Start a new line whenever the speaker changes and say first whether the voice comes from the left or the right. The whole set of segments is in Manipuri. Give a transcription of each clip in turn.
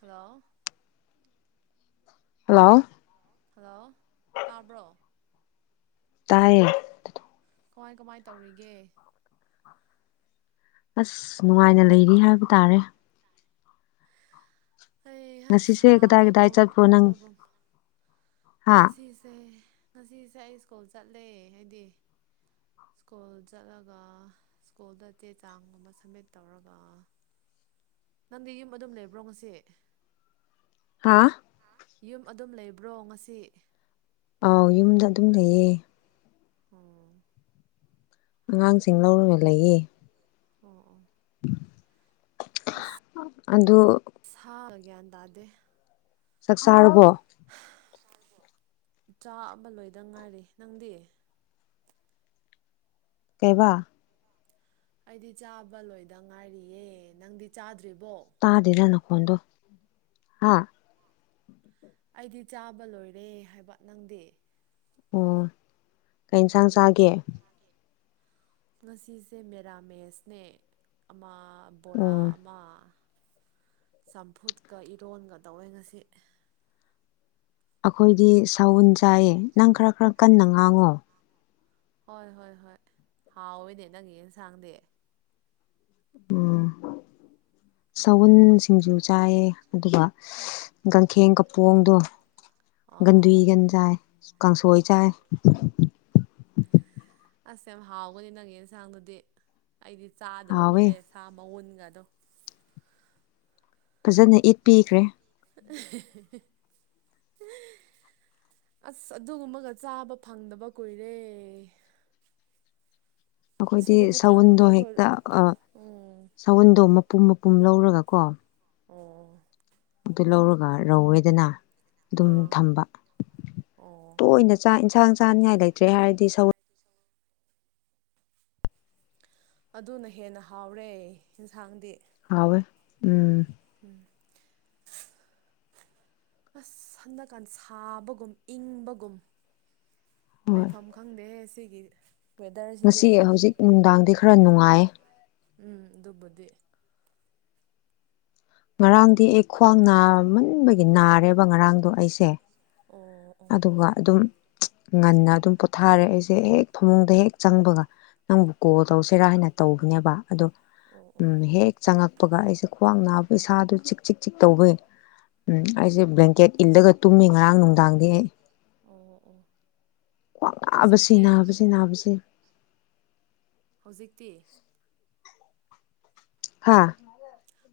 right: ꯍꯜꯂꯣ
left: ꯍꯜꯂꯣ
right: ꯍꯜꯂꯣ ꯇꯥꯕ꯭ꯔꯣ
left: ꯇꯥꯏꯌꯦ
right: ꯀꯃꯥꯏ ꯀꯃꯥꯏ ꯇꯧꯔꯤꯒꯦ
left: ꯑꯁ ꯅꯨꯡꯉꯥꯏꯅ ꯂꯩꯔꯤ ꯍꯥꯏꯕ ꯇꯥꯔꯦ
right: ꯑꯩ
left: ꯉꯁꯤꯁꯦ ꯀꯗꯥꯏ ꯀꯗꯥꯏ
right: ꯁꯥꯕꯒꯨꯝ
left: ꯆꯠꯄ꯭ꯔꯣ ꯅꯪ ꯍꯥ
right: ꯍꯧꯁꯤꯁꯦ ꯉꯁꯤꯁꯦ ꯑꯩ ꯁ꯭ꯀꯨꯜ ꯆꯠꯂꯦ ꯍꯥꯏꯗꯤ ꯁ꯭ꯀꯨꯜ ꯆꯠꯂꯒ ꯁ꯭ꯀꯨꯜꯗ ꯇꯦ ꯆꯥꯡꯒꯨꯝꯕ ꯁꯝꯃꯤꯠ ꯇꯧꯔꯒ ꯅꯪꯗꯤ ꯌꯨꯝ ꯑꯗꯨꯝ ꯂꯩꯕ꯭ꯔꯣ ꯉꯁꯤ
left: ꯍꯥꯥ
right: ꯌꯨꯝ ꯑꯗꯨꯝ ꯂꯩꯕ꯭ꯔꯣ ꯉꯁꯤ
left: ꯑꯥꯎ ꯌꯨꯝꯗ ꯑꯗꯨꯝ ꯂꯩꯌꯦ
right: ꯎꯝ
left: ꯑꯉꯥꯡꯁꯤꯡ ꯂꯧꯔꯒ ꯂꯩꯌꯦ
right: ꯑꯣ ꯑꯣꯝ
left: ꯎꯝ ꯑꯗꯨ
right: ꯒꯌ꯭ꯥꯟ ꯇꯗꯦ
left: ꯆꯥꯛ ꯆꯥꯔꯕꯣ
right: ꯆꯥꯕ ꯂꯣꯏꯗ ꯉꯥꯏꯔꯤ ꯅꯪꯗꯤ
left: ꯀꯦꯕ
right: ꯑꯩꯗꯤ ꯆꯥꯕ ꯂꯣꯏꯗ ꯉꯥꯏꯔꯤꯌꯦ ꯅꯪꯗꯤ ꯆꯥꯗ
left: ꯇꯥꯗꯦꯗ ꯅꯈꯣꯟꯗꯨ ꯑꯥ
right: ꯑꯩꯗꯤ ꯆꯥꯕ ꯂꯣꯏꯔꯦ ꯍꯥꯏꯕ ꯅꯪꯗꯤ
left: ꯑꯣ ꯀꯩ ꯏꯟꯁꯥꯡ ꯆꯥꯒꯦ
right: ꯉꯁꯤꯁꯦ ꯃꯦꯔꯥꯃꯦꯁꯅꯦ ꯑꯃ
left: ꯑꯣ
right: ꯕꯣꯔꯥ ꯑꯃ ꯆꯝꯐꯨꯠꯀ ꯏꯔꯣꯟꯒ ꯇꯧꯋꯦ ꯉꯁꯤ
left: ꯑꯩꯈꯣꯏꯗꯤ ꯁꯎꯟ ꯆꯥꯏꯌꯦ ꯅꯪ ꯈꯔ ꯈꯔ ꯀꯟꯅ ꯉꯥꯡꯉꯣ
right: ꯍꯣꯏ ꯍꯣꯏ ꯍꯣꯏ ꯍꯥꯎꯋꯏꯅꯦ ꯅꯪꯒꯤ ꯌꯦꯟꯁꯥꯡꯗꯤ
left: ꯎꯝ ꯁꯎꯟ ꯁꯤꯡꯖꯨ ꯆꯥꯏꯌꯦ ꯑꯗꯨꯒ
right: ꯑꯁ
left: ꯒꯪꯈꯦꯡ ꯄꯣꯡꯗꯣ ꯟꯗꯨꯏ
right: ꯑꯣ
left: ꯟꯖꯥ ꯀꯥꯡꯁꯣꯏ ꯆꯥꯏ
right: ꯑꯁ ꯌꯥꯝ ꯍꯥꯎꯒꯅꯤ ꯅꯪꯒꯤ ꯑꯦꯟꯁꯥꯡꯗꯨꯗꯤ ꯑꯩꯗꯤ ꯆꯥꯗꯕ
left: ꯍꯥꯎꯋꯦ
right: ꯀꯨꯏꯔꯦ ꯁꯥ ꯃꯎꯟ ꯑꯗꯨꯃ
left: ꯐꯖꯅ ꯏꯠꯄꯤꯈ꯭ꯔꯦ
right: ꯑꯁ ꯑꯗꯨꯒꯨꯝꯕꯒ ꯆꯥꯕ ꯐꯪꯗꯕ ꯀꯨꯏꯔꯦ
left: ꯑꯩꯈꯣꯏꯗꯤ
right: ꯑꯁꯤꯗꯗꯤ ꯐꯪꯗꯦ
left: ꯁꯎꯟꯗꯣ
right: ꯑꯩꯈꯣꯏ
left: ꯍꯦꯛꯇ
right: ꯎꯝ
left: ꯁꯎꯟꯗꯣ ꯄꯨꯝ ꯃꯄꯨꯝ ꯂꯧꯔꯒ ꯀꯣ
right: ꯑꯣ
left: ꯑꯗꯨ ꯂꯧꯔꯒ ꯔꯧꯋꯦꯗꯅ ꯑꯗꯨꯝ
right: ꯑꯥ
left: ꯊꯝꯕ
right: ꯑꯣ
left: ꯇꯣꯏꯅ ꯆꯥꯛꯟ ꯍꯥꯡ ꯆꯥꯅꯤꯡꯉꯥꯏ ꯂꯩꯇ꯭ꯔꯦ ꯍꯥꯏꯔꯗꯤ ꯁꯒ
right: ꯑꯗꯨꯅ ꯍꯦꯟꯅ ꯍꯥꯎꯔꯦ ꯌꯦꯟꯁꯥꯡꯗꯤ
left: ꯍꯋꯦ ꯎꯝ
right: ꯎꯝ ꯑꯁ ꯍꯅꯗꯀꯥꯟꯗ ꯁꯥꯕꯒꯨꯝ ꯏꯪꯕꯒꯨꯝ
left: ꯍꯣꯏ
right: ꯂꯩꯐꯝ ꯈꯪꯗꯦꯍꯦ ꯁꯤ ꯒꯤ
left: ꯉꯁꯤ ꯍꯧꯖꯤꯛ ꯅꯨꯡꯗꯥꯡꯗꯤ ꯈꯔ ꯅꯨꯡꯉꯥꯏ
right: ꯎꯝ ꯗꯨꯕꯨꯗꯤ
left: ꯉꯔꯥꯡꯗꯤ ꯑꯩ ꯈ꯭ꯋꯥꯡ ꯅꯥꯝꯃꯟꯕꯒꯤ ꯅꯥꯔꯦꯕ ꯉꯔꯥꯡꯗꯣ ꯑꯩꯁꯦ
right: ꯑꯣ ꯑꯣ
left: ꯑꯗꯨꯒ ꯑꯗꯨꯝ ꯉꯟꯅ ꯑꯗꯨꯝ ꯄꯣꯊꯥꯔꯦ ꯑꯩꯁꯦ ꯍꯦꯛ ꯐꯃꯨꯡꯗ ꯍꯦꯛ ꯆꯪꯕꯒ ꯅꯪꯕꯨ ꯀꯣꯜ ꯇꯧꯁꯤꯔꯥ ꯍꯥꯏꯅ ꯇꯧꯕꯅꯦꯕ ꯑꯗꯣ
right: ꯑꯣ ꯑꯣ
left: ꯍꯦꯛꯦꯛ ꯆꯪꯉꯛꯄꯒ ꯑꯩꯁꯦ ꯈ꯭ꯋꯥꯡ ꯅꯥꯕ ꯏꯁꯥꯗꯨ ꯆꯤꯛ ꯆꯤꯛ ꯆꯤꯛ ꯇꯧꯋꯤ ꯎꯝ ꯑꯩꯁꯦ ꯕ꯭ꯂꯦꯡꯀꯦꯠ ꯏꯜꯂꯒ ꯇꯨꯝꯃꯤ ꯉꯔꯥꯡ ꯅꯨꯡꯗꯥꯡ ꯑ
right: ꯑꯣ ꯑꯣ
left: ꯀꯥꯛ ꯅꯥꯕꯁꯤ
right: ꯍꯧꯖꯤꯛꯇꯤ
left: ꯅꯥꯕꯁꯤ ꯅꯥꯕꯁꯤ
right: ꯍꯧꯖꯤꯛꯇꯤ
left: ꯍꯥꯥ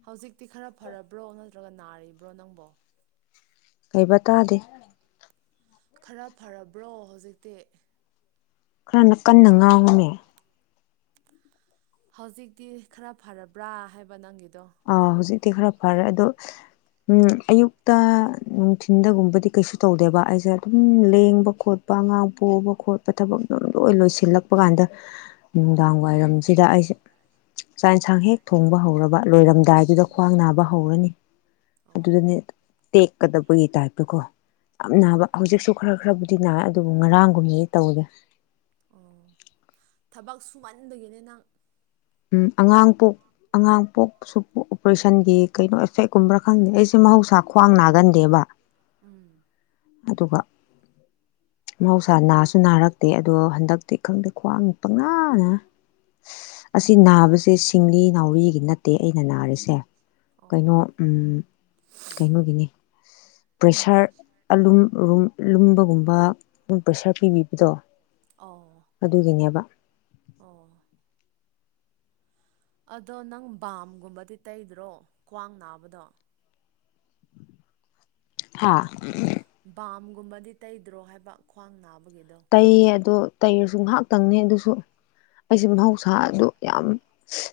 right: ꯍꯧꯖꯤꯛꯇꯤ ꯈꯔ ꯐꯔꯕ꯭ꯔꯣ ꯅꯠꯇ꯭ꯔꯒ ꯅꯥꯔꯤꯕ꯭ꯔꯣ ꯅꯪꯕꯣ
left: ꯀꯩꯕꯇꯥꯗꯦ
right: ꯈꯔ ꯐꯔꯕ꯭ꯔꯣ ꯍꯧꯖꯤꯛꯇꯤ
left: ꯈꯔꯅ ꯀꯟꯅ ꯉꯥꯡꯉꯃꯦ
right: ꯍꯧꯖꯤꯛꯇꯤ ꯈꯔ ꯐꯔꯕ꯭ꯔꯥ ꯍꯥꯏꯕ ꯅꯪꯒꯤꯗ ꯠꯇꯣꯡ
left: ꯍꯧꯛꯇꯤ ꯈꯔ ꯐꯔꯦ ꯑꯗꯣ ꯑꯌꯨꯛꯇ ꯅꯨꯡꯊꯤꯟꯗꯒꯨꯝꯕꯗꯤ ꯀꯩꯁꯨ ꯇꯧꯗꯦꯕ ꯑꯩꯁꯦ ꯑꯗꯨꯝ ꯂꯦꯡꯕ ꯈꯣꯠꯄ ꯑꯉꯥꯡ ꯄꯣꯛꯕ ꯈꯣꯠꯄ ꯊꯕꯛ ꯂꯣꯏ ꯂꯣꯏꯁꯤꯜꯂꯛꯄ ꯀꯥꯟꯗ ꯅꯨꯡꯗꯥꯡ ꯋꯥꯏꯔꯝꯁꯤꯗ ꯑꯩꯁꯦ ꯆꯥꯛ ꯌꯦꯟꯁꯥꯡ ꯍꯦꯛ ꯊꯣꯡꯕ ꯍꯧꯔꯕ ꯂꯣꯏꯔꯝꯦ ꯗꯥꯏꯗꯨꯗ ꯈ꯭ꯋꯥꯡ
right: ꯎꯝ
left: ꯅꯥꯕ ꯍꯧꯔꯅꯤ
right: ꯑꯣ
left: ꯑꯗꯨꯗꯅꯦ ꯇꯦꯛꯀꯗꯕꯒꯤ ꯇꯥꯏꯞꯇꯨꯀꯣ ꯌꯥꯝ ꯅꯥꯕ ꯍꯧꯖꯤꯛꯁꯨ ꯈꯔ ꯈꯔꯕꯨꯗꯤ ꯅꯥꯦ ꯑꯗꯨꯕꯨ ꯉꯔꯥꯡꯒꯨꯝꯕꯗꯤ ꯇꯧꯗꯦ
right: ꯑꯣ ꯊꯕꯛ ꯁꯨꯃꯟꯕꯗꯒꯤꯅꯦ ꯅꯪ
left: ꯎ ꯑꯉꯥꯡ ꯄꯣꯛ ꯑꯉꯥꯡ ꯄꯣꯛꯁꯨ ꯑꯣꯄꯔꯦꯁꯟꯒꯤ ꯀꯩꯅꯣ ꯑꯦꯐꯦꯛꯀꯨꯝꯕ꯭ꯔꯥ ꯈꯪꯗꯦ ꯑꯩꯁꯦ ꯃꯍꯧꯁꯥ ꯈ꯭ꯋꯥꯡ ꯅꯥꯒꯟꯗꯦꯕ
right: ꯎꯝ
left: ꯑꯗꯨꯒ ꯃꯍꯧꯁꯥ ꯅꯥꯁꯨ ꯅꯥꯔꯛꯇꯦ ꯑꯗꯣ ꯍꯟꯗꯛꯇꯤ ꯈꯪꯗꯦ ꯈ꯭ꯋꯥꯡ ꯄꯪꯅꯥꯅ ꯑꯁꯤ
right: ꯑꯣ
left: ꯅꯥꯕꯁꯦ
right: ꯑꯣ
left: ꯁꯤꯡꯂꯤ ꯅꯥꯎꯔꯤꯒꯤ ꯅꯠꯇꯦ ꯑꯩꯅ ꯅꯥꯔꯤꯁꯦ ꯀꯩꯅꯣ ꯀꯩꯅꯣꯒꯤꯅꯤ [inaudible] ꯄ꯭ꯔꯦꯁꯥꯔ ꯑꯂꯨꯝ ꯔꯨꯝ ꯂꯨꯝꯕꯒꯨꯝꯕ ꯑꯗꯨ ꯄ꯭ꯔꯦꯁꯔ ꯄꯤꯕꯤꯕꯗꯣ
right: ꯑꯣ
left: ꯑꯗꯨꯒꯤꯅꯦꯕ
right: ꯑꯣ ꯑꯗꯣ ꯅꯪ ꯕꯥꯝꯒꯨꯝꯕꯗꯤ ꯇꯩꯗ꯭ꯔꯣ ꯈ꯭ꯋꯥꯡ ꯅꯥꯕꯗꯣ
left: ꯍꯥ
right: ꯕꯥꯝꯒꯨꯝꯕꯗꯤ ꯇꯩꯗ꯭ꯔꯣ ꯍꯥꯏꯕ ꯈ꯭ꯋꯥꯡ ꯅꯥꯕ
left: ꯇꯩꯌꯦ ꯑꯗꯨ ꯇꯩꯔꯁꯨ ꯉꯥꯏꯍꯥꯛꯇꯪꯅꯤ ꯑꯗꯨꯁꯨ ꯑꯩꯁꯦ ꯃꯍꯧꯁꯥ ꯑꯗꯨ ꯌꯥꯝ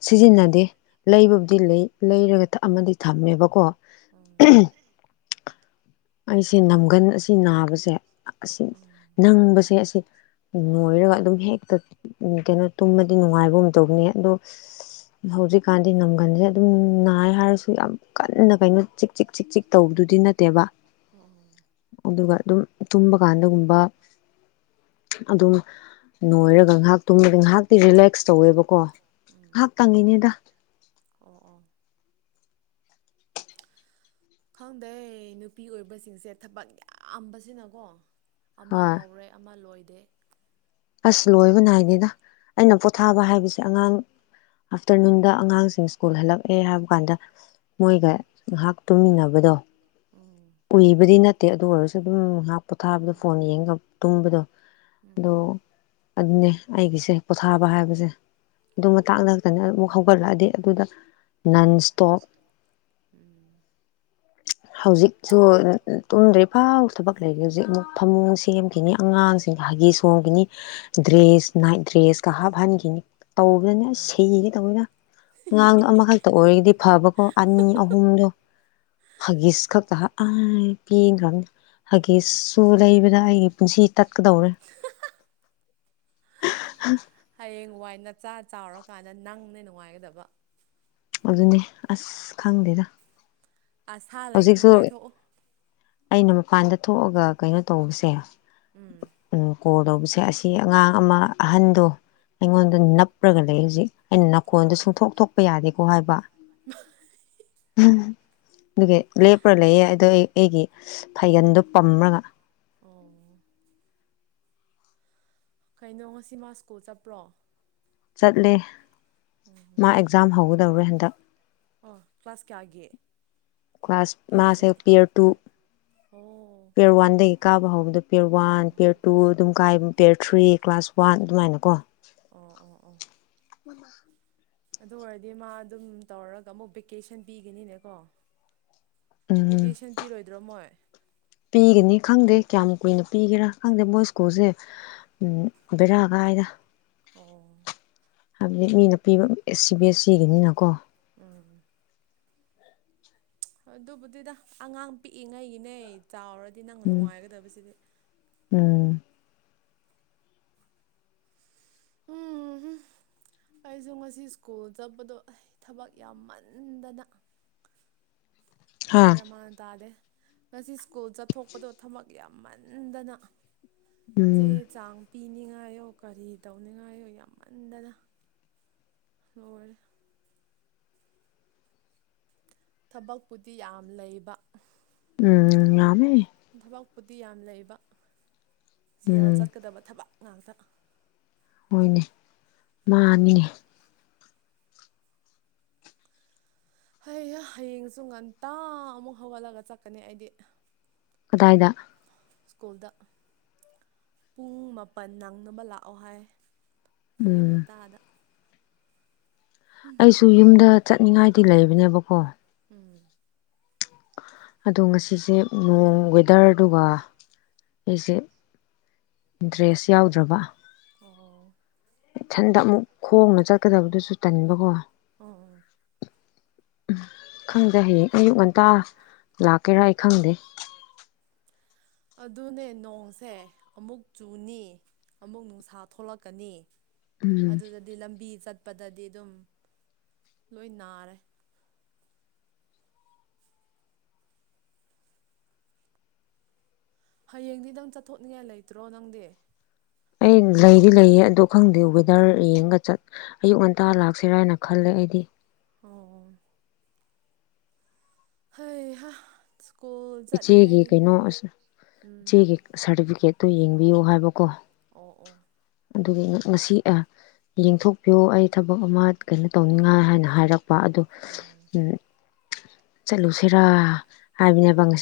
left: ꯁꯤꯖꯤꯟꯅꯗꯦ ꯂꯩꯕꯕꯨꯗꯤ ꯂꯩ ꯂꯩꯔꯒ ꯑꯃꯗꯤ ꯊꯝꯃꯦꯕꯀꯣ
right: ꯎꯝ
left: ꯑꯝꯍꯨꯝ ꯑꯩꯁꯦ ꯅꯝꯒꯟ ꯑꯁꯤ ꯅꯥꯕꯁꯦ ꯑꯁꯤ ꯅꯪꯕꯁꯦ ꯑꯁꯤ ꯅꯣꯏꯔꯒ ꯑꯗꯨꯝ ꯍꯦꯛꯇ ꯀꯩꯅꯣ ꯇꯨꯝꯃꯗꯤ ꯅꯨꯡꯉꯥꯏꯕꯒꯨꯝ ꯇꯧꯅꯤ ꯑꯗꯣ ꯍꯧꯖꯤꯛꯀꯥꯟꯗꯤ ꯅꯝꯒꯟꯁꯦ ꯑꯗꯨꯝ ꯅꯥꯏ ꯍꯥꯏꯔꯁꯨ ꯌꯥꯝ ꯀꯟꯅ ꯀꯩꯅꯣ ꯆꯤꯛ ꯆꯤꯛ ꯆꯤꯛ ꯆꯤꯛ ꯇꯧꯕꯗꯨꯗꯤ ꯅꯠꯇꯦꯕ
right: ꯑꯣ
left: ꯑꯗꯨꯒ ꯑꯗꯨꯝ ꯇꯨꯝꯕ ꯀꯥꯟꯗꯒꯨꯝꯕ ꯑꯗꯨꯝ ꯅꯣꯏꯔꯒ ꯉꯥꯏꯍꯥꯛ ꯇꯨꯝꯕꯗ ꯉꯥꯏꯍꯥꯛꯇꯤ ꯔꯤꯂꯦꯛꯁ ꯇꯧꯋꯦꯕꯀꯣ
right: ꯎꯝ
left: ꯉꯥꯏꯍꯥꯛ ꯇꯪꯉꯤꯅꯦꯗ
right: ꯑꯣ ꯑꯣ ꯈꯪꯗꯦ ꯅꯨꯄꯤ ꯑꯣꯏꯕꯁꯤꯡꯁꯦ ꯊꯕꯛ ꯌꯥꯝꯕꯁꯤꯅꯀꯣ ꯑꯃ ꯍꯧꯔꯦ ꯑꯃ ꯂꯣꯏꯗꯦ ꯦ
left: ꯑꯁ ꯂꯣꯏꯕ ꯅꯥꯏꯗꯦꯗ ꯑꯩꯅ ꯑꯣꯊꯥꯕ ꯍꯥꯏꯕꯁꯦ ꯑꯉꯥꯡ ꯑꯥꯐꯇꯔꯅꯨꯟꯗ ꯑꯉꯥꯡꯁꯤꯡ ꯁ꯭ꯀꯨꯜ ꯍꯜꯂꯛꯑꯦ ꯍꯥꯏꯕ ꯀꯥꯟꯗ ꯃꯣꯏꯒ ꯉꯥꯏꯍꯥꯛ ꯇꯨꯝꯃꯤꯟꯅꯕꯗꯣ
right: ꯎꯝ
left: ꯎꯕꯗꯤ ꯅꯠꯇꯦ ꯑꯗꯨ ꯑꯣꯏꯔꯁꯨ ꯑꯗꯨꯝ ꯉꯥꯏꯍꯥꯛ ꯄꯣꯊꯥꯕꯗ ꯐꯣꯟ ꯌꯦꯡꯒ ꯇꯨꯡꯕꯗꯣ ꯑꯗꯣ ꯑꯗꯨꯅꯦ ꯑꯩꯒꯤꯁꯦ ꯄꯣꯊꯥꯕ ꯍꯥꯏꯕꯁꯦ ꯑꯗꯨ ꯃꯇꯥꯛ ꯂꯛꯇꯅ ꯑꯃꯨꯛ ꯍꯧꯒꯠꯂꯛꯑꯗꯤ ꯑꯗꯨꯗ ꯅꯟ ꯏꯁꯇꯣꯞ ꯍꯧꯖꯤꯛ ꯁ ꯇꯨꯝꯗ꯭ꯔꯦ ꯏꯐꯥꯎ ꯊꯕꯛ ꯂꯩꯔꯤꯦ ꯍꯧꯖꯤꯛ ꯑꯃꯨꯛ ꯐꯃꯨꯡ ꯁꯦꯝꯈꯤꯅꯤ ꯑꯉꯥꯡꯁꯤꯡ ꯍꯒꯤ ꯁꯣꯡꯈꯤꯅꯤ ꯗ꯭ꯔꯦꯁ ꯅꯥꯏꯠ ꯗ꯭ꯔꯦꯁꯀ ꯍꯥꯞꯍꯟꯈꯤꯅꯤ ꯇꯧꯕꯗꯅ ꯁꯤꯒꯦ ꯇꯧꯕꯅꯤꯅ ꯑꯉꯥꯡꯗꯣ ꯑꯃꯈꯛꯇ ꯑꯣꯏꯔꯒꯗꯤ ꯐꯕꯀꯣ ꯑꯅꯤ ꯑꯍꯨꯝꯗꯣ ꯍꯒꯁ ꯈꯇ ꯄꯤꯅꯤ ꯍꯥꯏꯒꯤ ꯁꯁꯨ ꯂꯩꯕꯗ ꯑꯩꯒꯤ ꯄꯨꯟꯁꯤ ꯇꯠꯀꯗꯧꯔꯦ
right: ꯍꯋꯥꯏ ꯅꯆꯥ ꯆꯥꯎꯔꯀꯥꯟꯗ ꯅꯪꯅ ꯅꯨꯡꯉꯥꯏꯒꯗꯕ
left: ꯑꯗꯨꯅꯦ ꯑꯁ ꯈꯪꯗꯦꯗ
right: ꯑꯁꯥ ꯂꯩ
left: ꯍꯧꯖꯤꯛꯁꯨ
right: ꯅꯨꯡꯉꯥꯏꯊꯣꯛꯎ
left: ꯑꯩꯅ ꯃꯄꯥꯟꯗ ꯊꯣꯛꯑꯒ ꯀꯩꯅꯣ ꯇꯧꯕꯁꯦ
right: ꯎꯝ
left: ꯑꯣ ꯀꯣꯔ ꯇꯧꯕꯁꯦ ꯑꯁꯤ ꯑꯉꯥꯡ ꯑꯃ ꯑꯍꯟꯗꯣ ꯍꯉꯣꯟ
right: ꯎꯝ
left: ꯅꯄ꯭ꯔꯒꯜ ꯃꯌꯨꯖꯤꯛ ꯑꯩꯅ ꯅꯥꯀꯣꯟꯗꯣ
right: ꯑꯣ
left: ꯁꯨꯡꯊꯣꯛ ꯊꯣꯛꯄ ꯌꯥꯗꯦꯀꯣ ꯍꯥꯏꯕ ꯎꯝ ꯑꯗꯨꯒꯤ ꯂꯦꯞꯄ꯭ꯔꯥ ꯂꯩꯌꯦ ꯑꯗꯣ ꯑꯩ ꯑꯩꯒꯤ ꯐꯩꯒꯟꯗꯣ ꯄꯝ꯭ꯔꯒ
right: ꯑꯣ ꯀꯩꯅꯣ ꯉꯁꯤ ꯃꯥ ꯁ꯭ꯀꯨꯜ ꯆꯠꯄ꯭ꯔꯣ
left: ꯆꯠꯂꯦ ꯃꯥ ꯑꯦꯛꯖꯝ ꯍꯧ ꯂꯧꯔꯦ ꯍꯟꯗꯛ
right: ꯑꯣ ꯀ꯭ꯂꯥꯁ ꯀꯌꯥꯒꯦ
left: ꯀ꯭ꯂꯥꯁ ꯃꯥꯁꯦ ꯄꯦꯌꯔ ꯇꯨ
right: ꯑꯣ
left: ꯄꯦꯌꯔ ꯋꯥꯟꯗꯒꯤ ꯀꯥꯕ ꯍꯧꯕꯗ ꯄꯤꯌꯔ
right: ꯑꯣ
left: ꯋꯥꯟ ꯄꯤꯌꯔ ꯇꯨ ꯑꯗꯨꯝ ꯀꯥꯏ ꯄꯦꯌꯔ ꯊ꯭ꯔꯤ ꯀ꯭ꯂꯥꯁ ꯋꯥꯟ ꯑꯗꯨꯃꯥꯏꯅ ꯀꯣ
right: ꯑꯣ ꯑꯣ ꯑꯣ
left: ꯃꯅꯥ
right: ꯑꯗꯨ ꯑꯣꯏꯔꯗꯤ ꯃꯥ ꯑꯗꯨꯝ ꯇꯧꯔꯒ ꯑꯃꯨꯛ ꯚꯦꯀꯦꯁꯟ ꯄꯤꯒꯅꯤꯅꯦꯀꯣ
left: ꯎꯝ
right: ꯚꯦꯀꯦꯁꯟ ꯄꯤꯔꯣꯏꯗ꯭ꯔꯣ ꯃꯣꯏ
left: ꯄꯤꯒꯅꯤ ꯈꯪꯗꯦ ꯀꯌꯥꯝ ꯀꯨꯏꯅ ꯄꯤꯒꯦꯔꯥ ꯈꯪꯗꯦ ꯃꯣꯁꯀꯨꯁꯦ ꯕꯦꯔꯥ ꯀꯥꯏꯗ
right: ꯑꯣ
left: ꯍꯥꯏꯕꯗꯤ ꯃꯤ ꯅꯨꯄꯤ ꯑꯦꯁ ꯁꯤ ꯕꯤ ꯑꯦꯁ ꯁꯤꯒꯤꯅꯤꯅꯀꯣ
right: ꯎꯝ ꯑꯗꯨꯕꯨꯗꯨꯗ ꯑꯉꯥꯡ ꯄꯤꯛꯏꯉꯩꯒꯤꯅꯦ ꯆꯥꯎꯔꯗꯤ ꯗꯤ ꯅꯪ
left: ꯎꯝ
right: ꯅꯨꯡꯉꯥꯏꯒꯗꯕꯁꯤꯗꯤ
left: ꯎꯝ
right: ꯎꯝ ꯑꯩꯁꯨ ꯉꯁꯤ ꯁ꯭ꯀꯨꯜ ꯆꯠꯄꯗꯣ ꯊꯕꯛ ꯌꯥꯝꯃꯟꯗꯅ
left: ꯍꯥ
right: ꯌꯥꯃꯥꯟ ꯇꯗꯦ ꯉꯁꯤ ꯁ꯭ꯀꯨꯜ ꯆꯠꯊꯣꯛꯄꯗꯣ ꯊꯕꯛ ꯌꯥꯝꯃꯟꯗꯅ ꯆꯦ
left: ꯎꯝ
right: ꯆꯥꯡ ꯄꯤꯅꯤꯡꯉꯥꯏ ꯉꯥꯏꯌꯣ ꯀꯔꯤ ꯇꯧꯅꯤꯡꯉꯥꯏꯣ ꯌꯥꯝꯃꯟꯗꯅ ꯂꯣꯏꯔꯦ ꯊꯕꯛꯄꯨꯗꯤ ꯌꯥꯝ ꯂꯩꯕ
left: ꯎꯝ ꯉꯃꯦ
right: ꯊꯕꯛꯄꯨꯗꯤ ꯌꯥꯝ ꯂꯩꯕ ꯁꯦꯜ
left: ꯎꯝ
right: ꯆꯠꯀꯗꯕ ꯊꯕꯛ ꯉꯅꯥꯥꯛꯇ
left: ꯍꯣꯏꯅꯦ ꯃꯥꯅꯤꯅꯦ
right: ꯍꯌꯦ ꯍꯌꯦꯡꯁꯨ ꯉꯟꯇꯥ ꯑꯃꯨꯛ ꯍꯧꯒꯠꯂꯒ ꯆꯠꯀꯅꯤ ꯑꯩꯗꯤ
left: ꯀꯗꯥꯏꯗ
right: ꯁ꯭ꯀꯨꯜꯗ ꯄꯨꯡ ꯃꯥꯄꯜ ꯅꯪꯅꯕ ꯂꯥꯛꯑꯣ ꯍꯥꯏ ꯑꯌꯨꯛ
left: ꯎꯝ
right: ꯉꯟꯇꯥꯗ
left: ꯑꯩꯁꯨ ꯌꯨꯝꯗ ꯆꯠꯅꯤꯡꯉꯥꯏ ꯇꯤ ꯂꯩꯕꯅꯦꯕꯀꯣ
right: ꯎꯝ
left: ꯑꯗꯣ ꯉꯁꯤꯁꯦ ꯅꯣꯡ ꯋꯦꯗꯔꯗꯨꯒ ꯑꯩꯁꯦ ꯏꯟꯇꯔꯦꯁ ꯌꯥꯎꯗ꯭ꯔꯕ
right: ꯑꯣ
left: ꯏꯊꯟꯗ ꯑꯃꯨꯛ ꯈꯣꯡꯅ ꯆꯠꯀꯗꯕꯗꯨꯁꯨ ꯇꯟꯕꯀꯣ
right: ꯑꯣꯝ
left: ꯎꯝ ꯈꯪꯗꯦ ꯍꯌꯦꯡ ꯑꯌꯨꯛ ꯉꯟꯇꯥ ꯂꯥꯛꯀꯦꯔꯥ ꯑꯩ ꯈꯪꯗꯦ
right: ꯑꯗꯨꯅꯦ ꯅꯣꯡꯁꯦ ꯑꯃꯨꯛ ꯆꯨꯅꯤ ꯑꯃꯨꯛ ꯅꯨꯡꯁꯥ ꯊꯣꯛꯂꯛꯀꯅꯤ
left: ꯎꯝ
right: ꯑꯗꯨꯗꯗꯤ ꯂꯝꯕꯤ ꯆꯠ ꯆꯠꯄꯗꯗꯤ ꯑꯗꯨꯝ ꯂꯣꯏ ꯅꯥꯔꯦ ꯍꯌꯦꯡꯗꯤ ꯅꯪ ꯆꯠꯊꯣꯛꯅꯤꯡꯉꯥꯏ ꯂꯩꯇ꯭ꯔꯣ ꯅꯪꯗꯤ
left: ꯑꯩ ꯂꯩꯗꯤ ꯂꯩꯌꯦ ꯑꯗ ꯈꯪꯗꯦ ꯋꯦꯗꯔ ꯌꯦꯡꯉꯒ ꯆꯠ ꯑꯌꯨꯛ ꯉꯟꯇꯥ ꯂꯥꯛꯁꯤꯔꯥꯅ ꯈꯜꯂꯦ ꯑꯩꯗꯤ
right: ꯑꯣ ꯍꯌꯦ ꯍ
left: ꯏꯆꯦꯒꯤ ꯀꯩꯅꯣ
right: ꯎꯝ
left: ꯏꯆꯦꯒꯤ ꯁꯥꯔꯇꯤꯐꯤꯀꯦꯠ ꯑꯣ ꯌꯦꯡꯕꯤꯌꯣ ꯍꯥꯏꯕꯀꯣ
right: ꯑꯣ ꯑꯣ
left: ꯑꯗꯨꯒꯤ ꯉꯁꯤ ꯑꯦ ꯌꯦꯡꯊꯣꯛꯄꯤꯌꯣ ꯑꯩ ꯊꯕꯛ ꯑꯃ ꯀꯩꯅꯣ ꯇꯧꯅꯤꯡꯉꯥꯏ ꯍꯥꯏꯅ ꯍꯥꯏꯔꯛ ꯄ ꯑꯗꯨ
right: ꯑꯣ
left: ꯆꯠꯂꯨꯁꯤꯔ ꯍꯥꯏ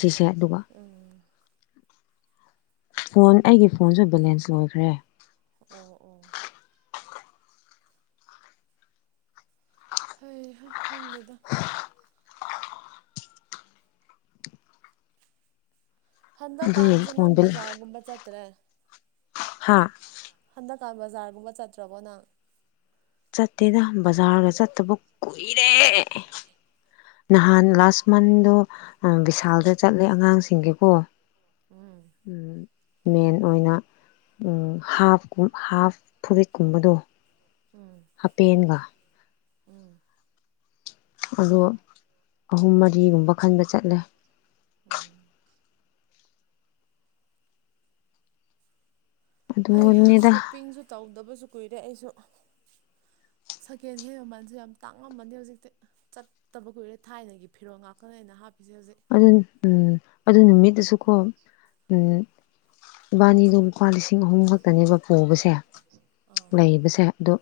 left: ꯁꯤꯁꯦ ꯑꯗꯨꯒ
right: ꯎꯝ
left: ꯐꯣꯟ ꯑꯩꯒꯤ ꯐꯣꯟꯁꯨ ꯕꯦꯂꯦꯟꯁ ꯂꯣꯏꯈ꯭ꯔꯦ
right: ꯑꯣ ꯑꯣ ꯍꯩ ꯍꯥ ꯈꯪꯗꯦꯗ ꯍꯟꯗꯒ
left: ꯑꯗꯨꯒꯤ
right: ꯀꯥꯟꯁꯤꯅ
left: ꯐꯣꯟꯗ
right: ꯕꯖꯥꯔꯒꯨꯝꯕ ꯆꯠꯇ꯭ꯔꯦ
left: ꯍꯥꯥ
right: ꯍꯟꯇꯛ ꯀꯥꯟ ꯕꯖꯥꯔꯒꯨꯝꯕ ꯆꯠꯇ꯭ꯔꯕꯣ ꯅꯪ
left: ꯆꯠꯇꯦꯗ ꯕꯖꯥꯔꯒ ꯆꯠꯇꯕ ꯀꯨꯏꯔꯦ ꯅꯍꯥꯟ ꯂꯥꯁ ꯃꯟꯗꯣ ꯕꯤꯁꯥꯜꯗ ꯆꯠꯂꯦ ꯑꯉꯥꯡꯁꯤꯡꯒꯤꯀꯣ
right: ꯎꯝ
left: ꯃꯦꯟ ꯑꯣꯏꯅ ꯍꯥꯐ ꯍꯥꯐ ꯐꯨꯔꯤꯠꯀꯨꯝꯕꯗꯣ
right: ꯎꯝ
left: ꯍꯥꯄꯦꯟꯒ
right: ꯎꯝ
left: ꯑꯗꯣ ꯑꯍꯨꯝ ꯃꯔꯤꯒꯨꯝꯕ ꯈꯟꯕ ꯆꯠꯂꯦ
right: ꯎꯝ ꯍꯩ
left: ꯑꯗꯨꯅꯦꯗ
right: ꯁꯣꯞꯄꯤꯡꯁꯨ ꯇꯧꯗꯕꯁꯨ ꯀꯨꯏꯔꯦ ꯑꯩꯁꯨ ꯁꯀꯦꯟ ꯍꯦꯟ ꯃꯃꯜꯁꯨ ꯌꯥꯝ ꯇꯥꯡꯉꯝꯃꯅꯤ ꯍꯧꯖꯤꯛꯇꯤ ꯆꯠꯇꯕ ꯀꯨꯏꯔꯦ ꯊꯥꯏꯅꯒꯤ ꯐꯤꯔꯣꯜ ꯉꯥꯛꯇꯅꯦ ꯑꯩꯅ ꯍꯥꯞ
left: ꯑꯗꯨꯅꯤ ꯎꯝ ꯑꯗꯨ ꯅꯨꯃꯤꯠ ꯑꯗꯨꯁꯨꯀꯣ ꯏꯕꯥꯅꯤꯗꯣ ꯂꯨꯄꯥ ꯂꯤꯁꯤꯡ ꯑꯍꯨꯝ ꯈꯛꯇꯅꯦꯕ ꯄꯨꯕꯁꯦ
right: ꯑꯥ
left: ꯂꯩꯕꯁꯦ ꯑꯗꯣ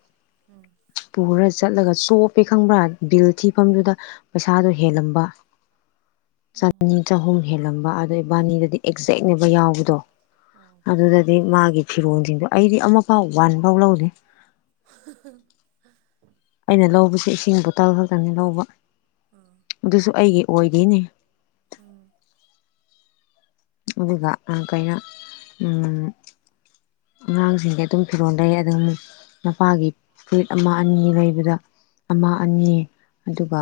right: ꯎꯝ
left: ꯄꯨꯔ ꯆꯠꯂꯒ ꯆꯣꯞꯄꯦ ꯈꯪꯕ꯭ꯔꯥ ꯕꯤꯜ ꯊꯤꯐꯝꯗꯨꯗ ꯄꯩꯁꯥꯗꯣ ꯍꯦꯜꯂꯝꯕ ꯆꯅꯤ
right: ꯎꯝ
left: ꯆꯍꯨꯝ ꯍꯦꯜꯂꯝꯕ ꯑꯗꯣ ꯏꯕꯥꯅꯤꯗꯗꯤ ꯑꯦꯛꯖꯦꯛꯅꯦꯕ ꯌꯥꯎꯕꯗꯣ
right: ꯑꯣ
left: ꯑꯗꯨꯗꯗꯤ ꯃꯥꯒꯤ ꯐꯤꯔꯣꯜꯁꯤꯡꯗꯣ ꯑꯩꯗꯤ ꯑꯃꯐꯥꯎ ꯋꯥꯟ ꯐꯥꯎ ꯂꯧꯗꯦ
right: [inaudible]
left: ꯑꯩꯅ ꯂꯧꯕꯁꯤ ꯏꯁꯤꯡ ꯕꯣꯇꯜ ꯈꯛꯇꯅꯤ ꯂꯧꯕ
right: ꯑꯥ
left: ꯑꯗꯨꯁꯨ ꯑꯩꯒꯤ ꯑꯣꯏꯗꯦꯅꯦ
right: ꯎꯝ
left: ꯑꯗꯨꯒ ꯑ ꯀꯩꯅ ꯑꯉꯥꯡꯁꯤꯡꯗꯤ ꯑꯗꯨꯝ ꯐꯤꯔꯣꯜ ꯂꯩ ꯑꯗꯨ ꯃꯄꯥꯒꯤ ꯐꯨꯔꯤꯠ ꯑꯃ ꯑꯅꯤ ꯂꯩꯕꯗ ꯑꯃ ꯑꯅꯤ ꯑꯗꯨꯒ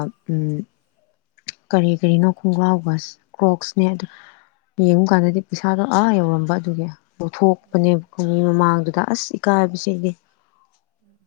left: ꯀꯔꯤ ꯀꯔꯤꯅꯣ ꯈꯣꯡꯒ꯭ꯔꯥꯎꯒ ꯀ꯭ꯔꯣꯛꯁꯅꯦ ꯑꯗꯨ ꯌꯦꯡꯉꯨ ꯀꯥꯟꯗꯗꯤ ꯄꯩꯁꯥꯗꯣ ꯑꯥ ꯌꯧꯔꯝꯕ ꯑꯗꯨꯒꯤ
right: ꯑꯣ
left: ꯂꯧꯊꯣꯛꯄꯅꯦꯕꯀꯣ ꯃꯃꯥꯡꯗꯨꯗ ꯑꯁ ꯏꯀꯥꯏꯕꯕꯁꯤꯗꯤ
right: ꯎꯝ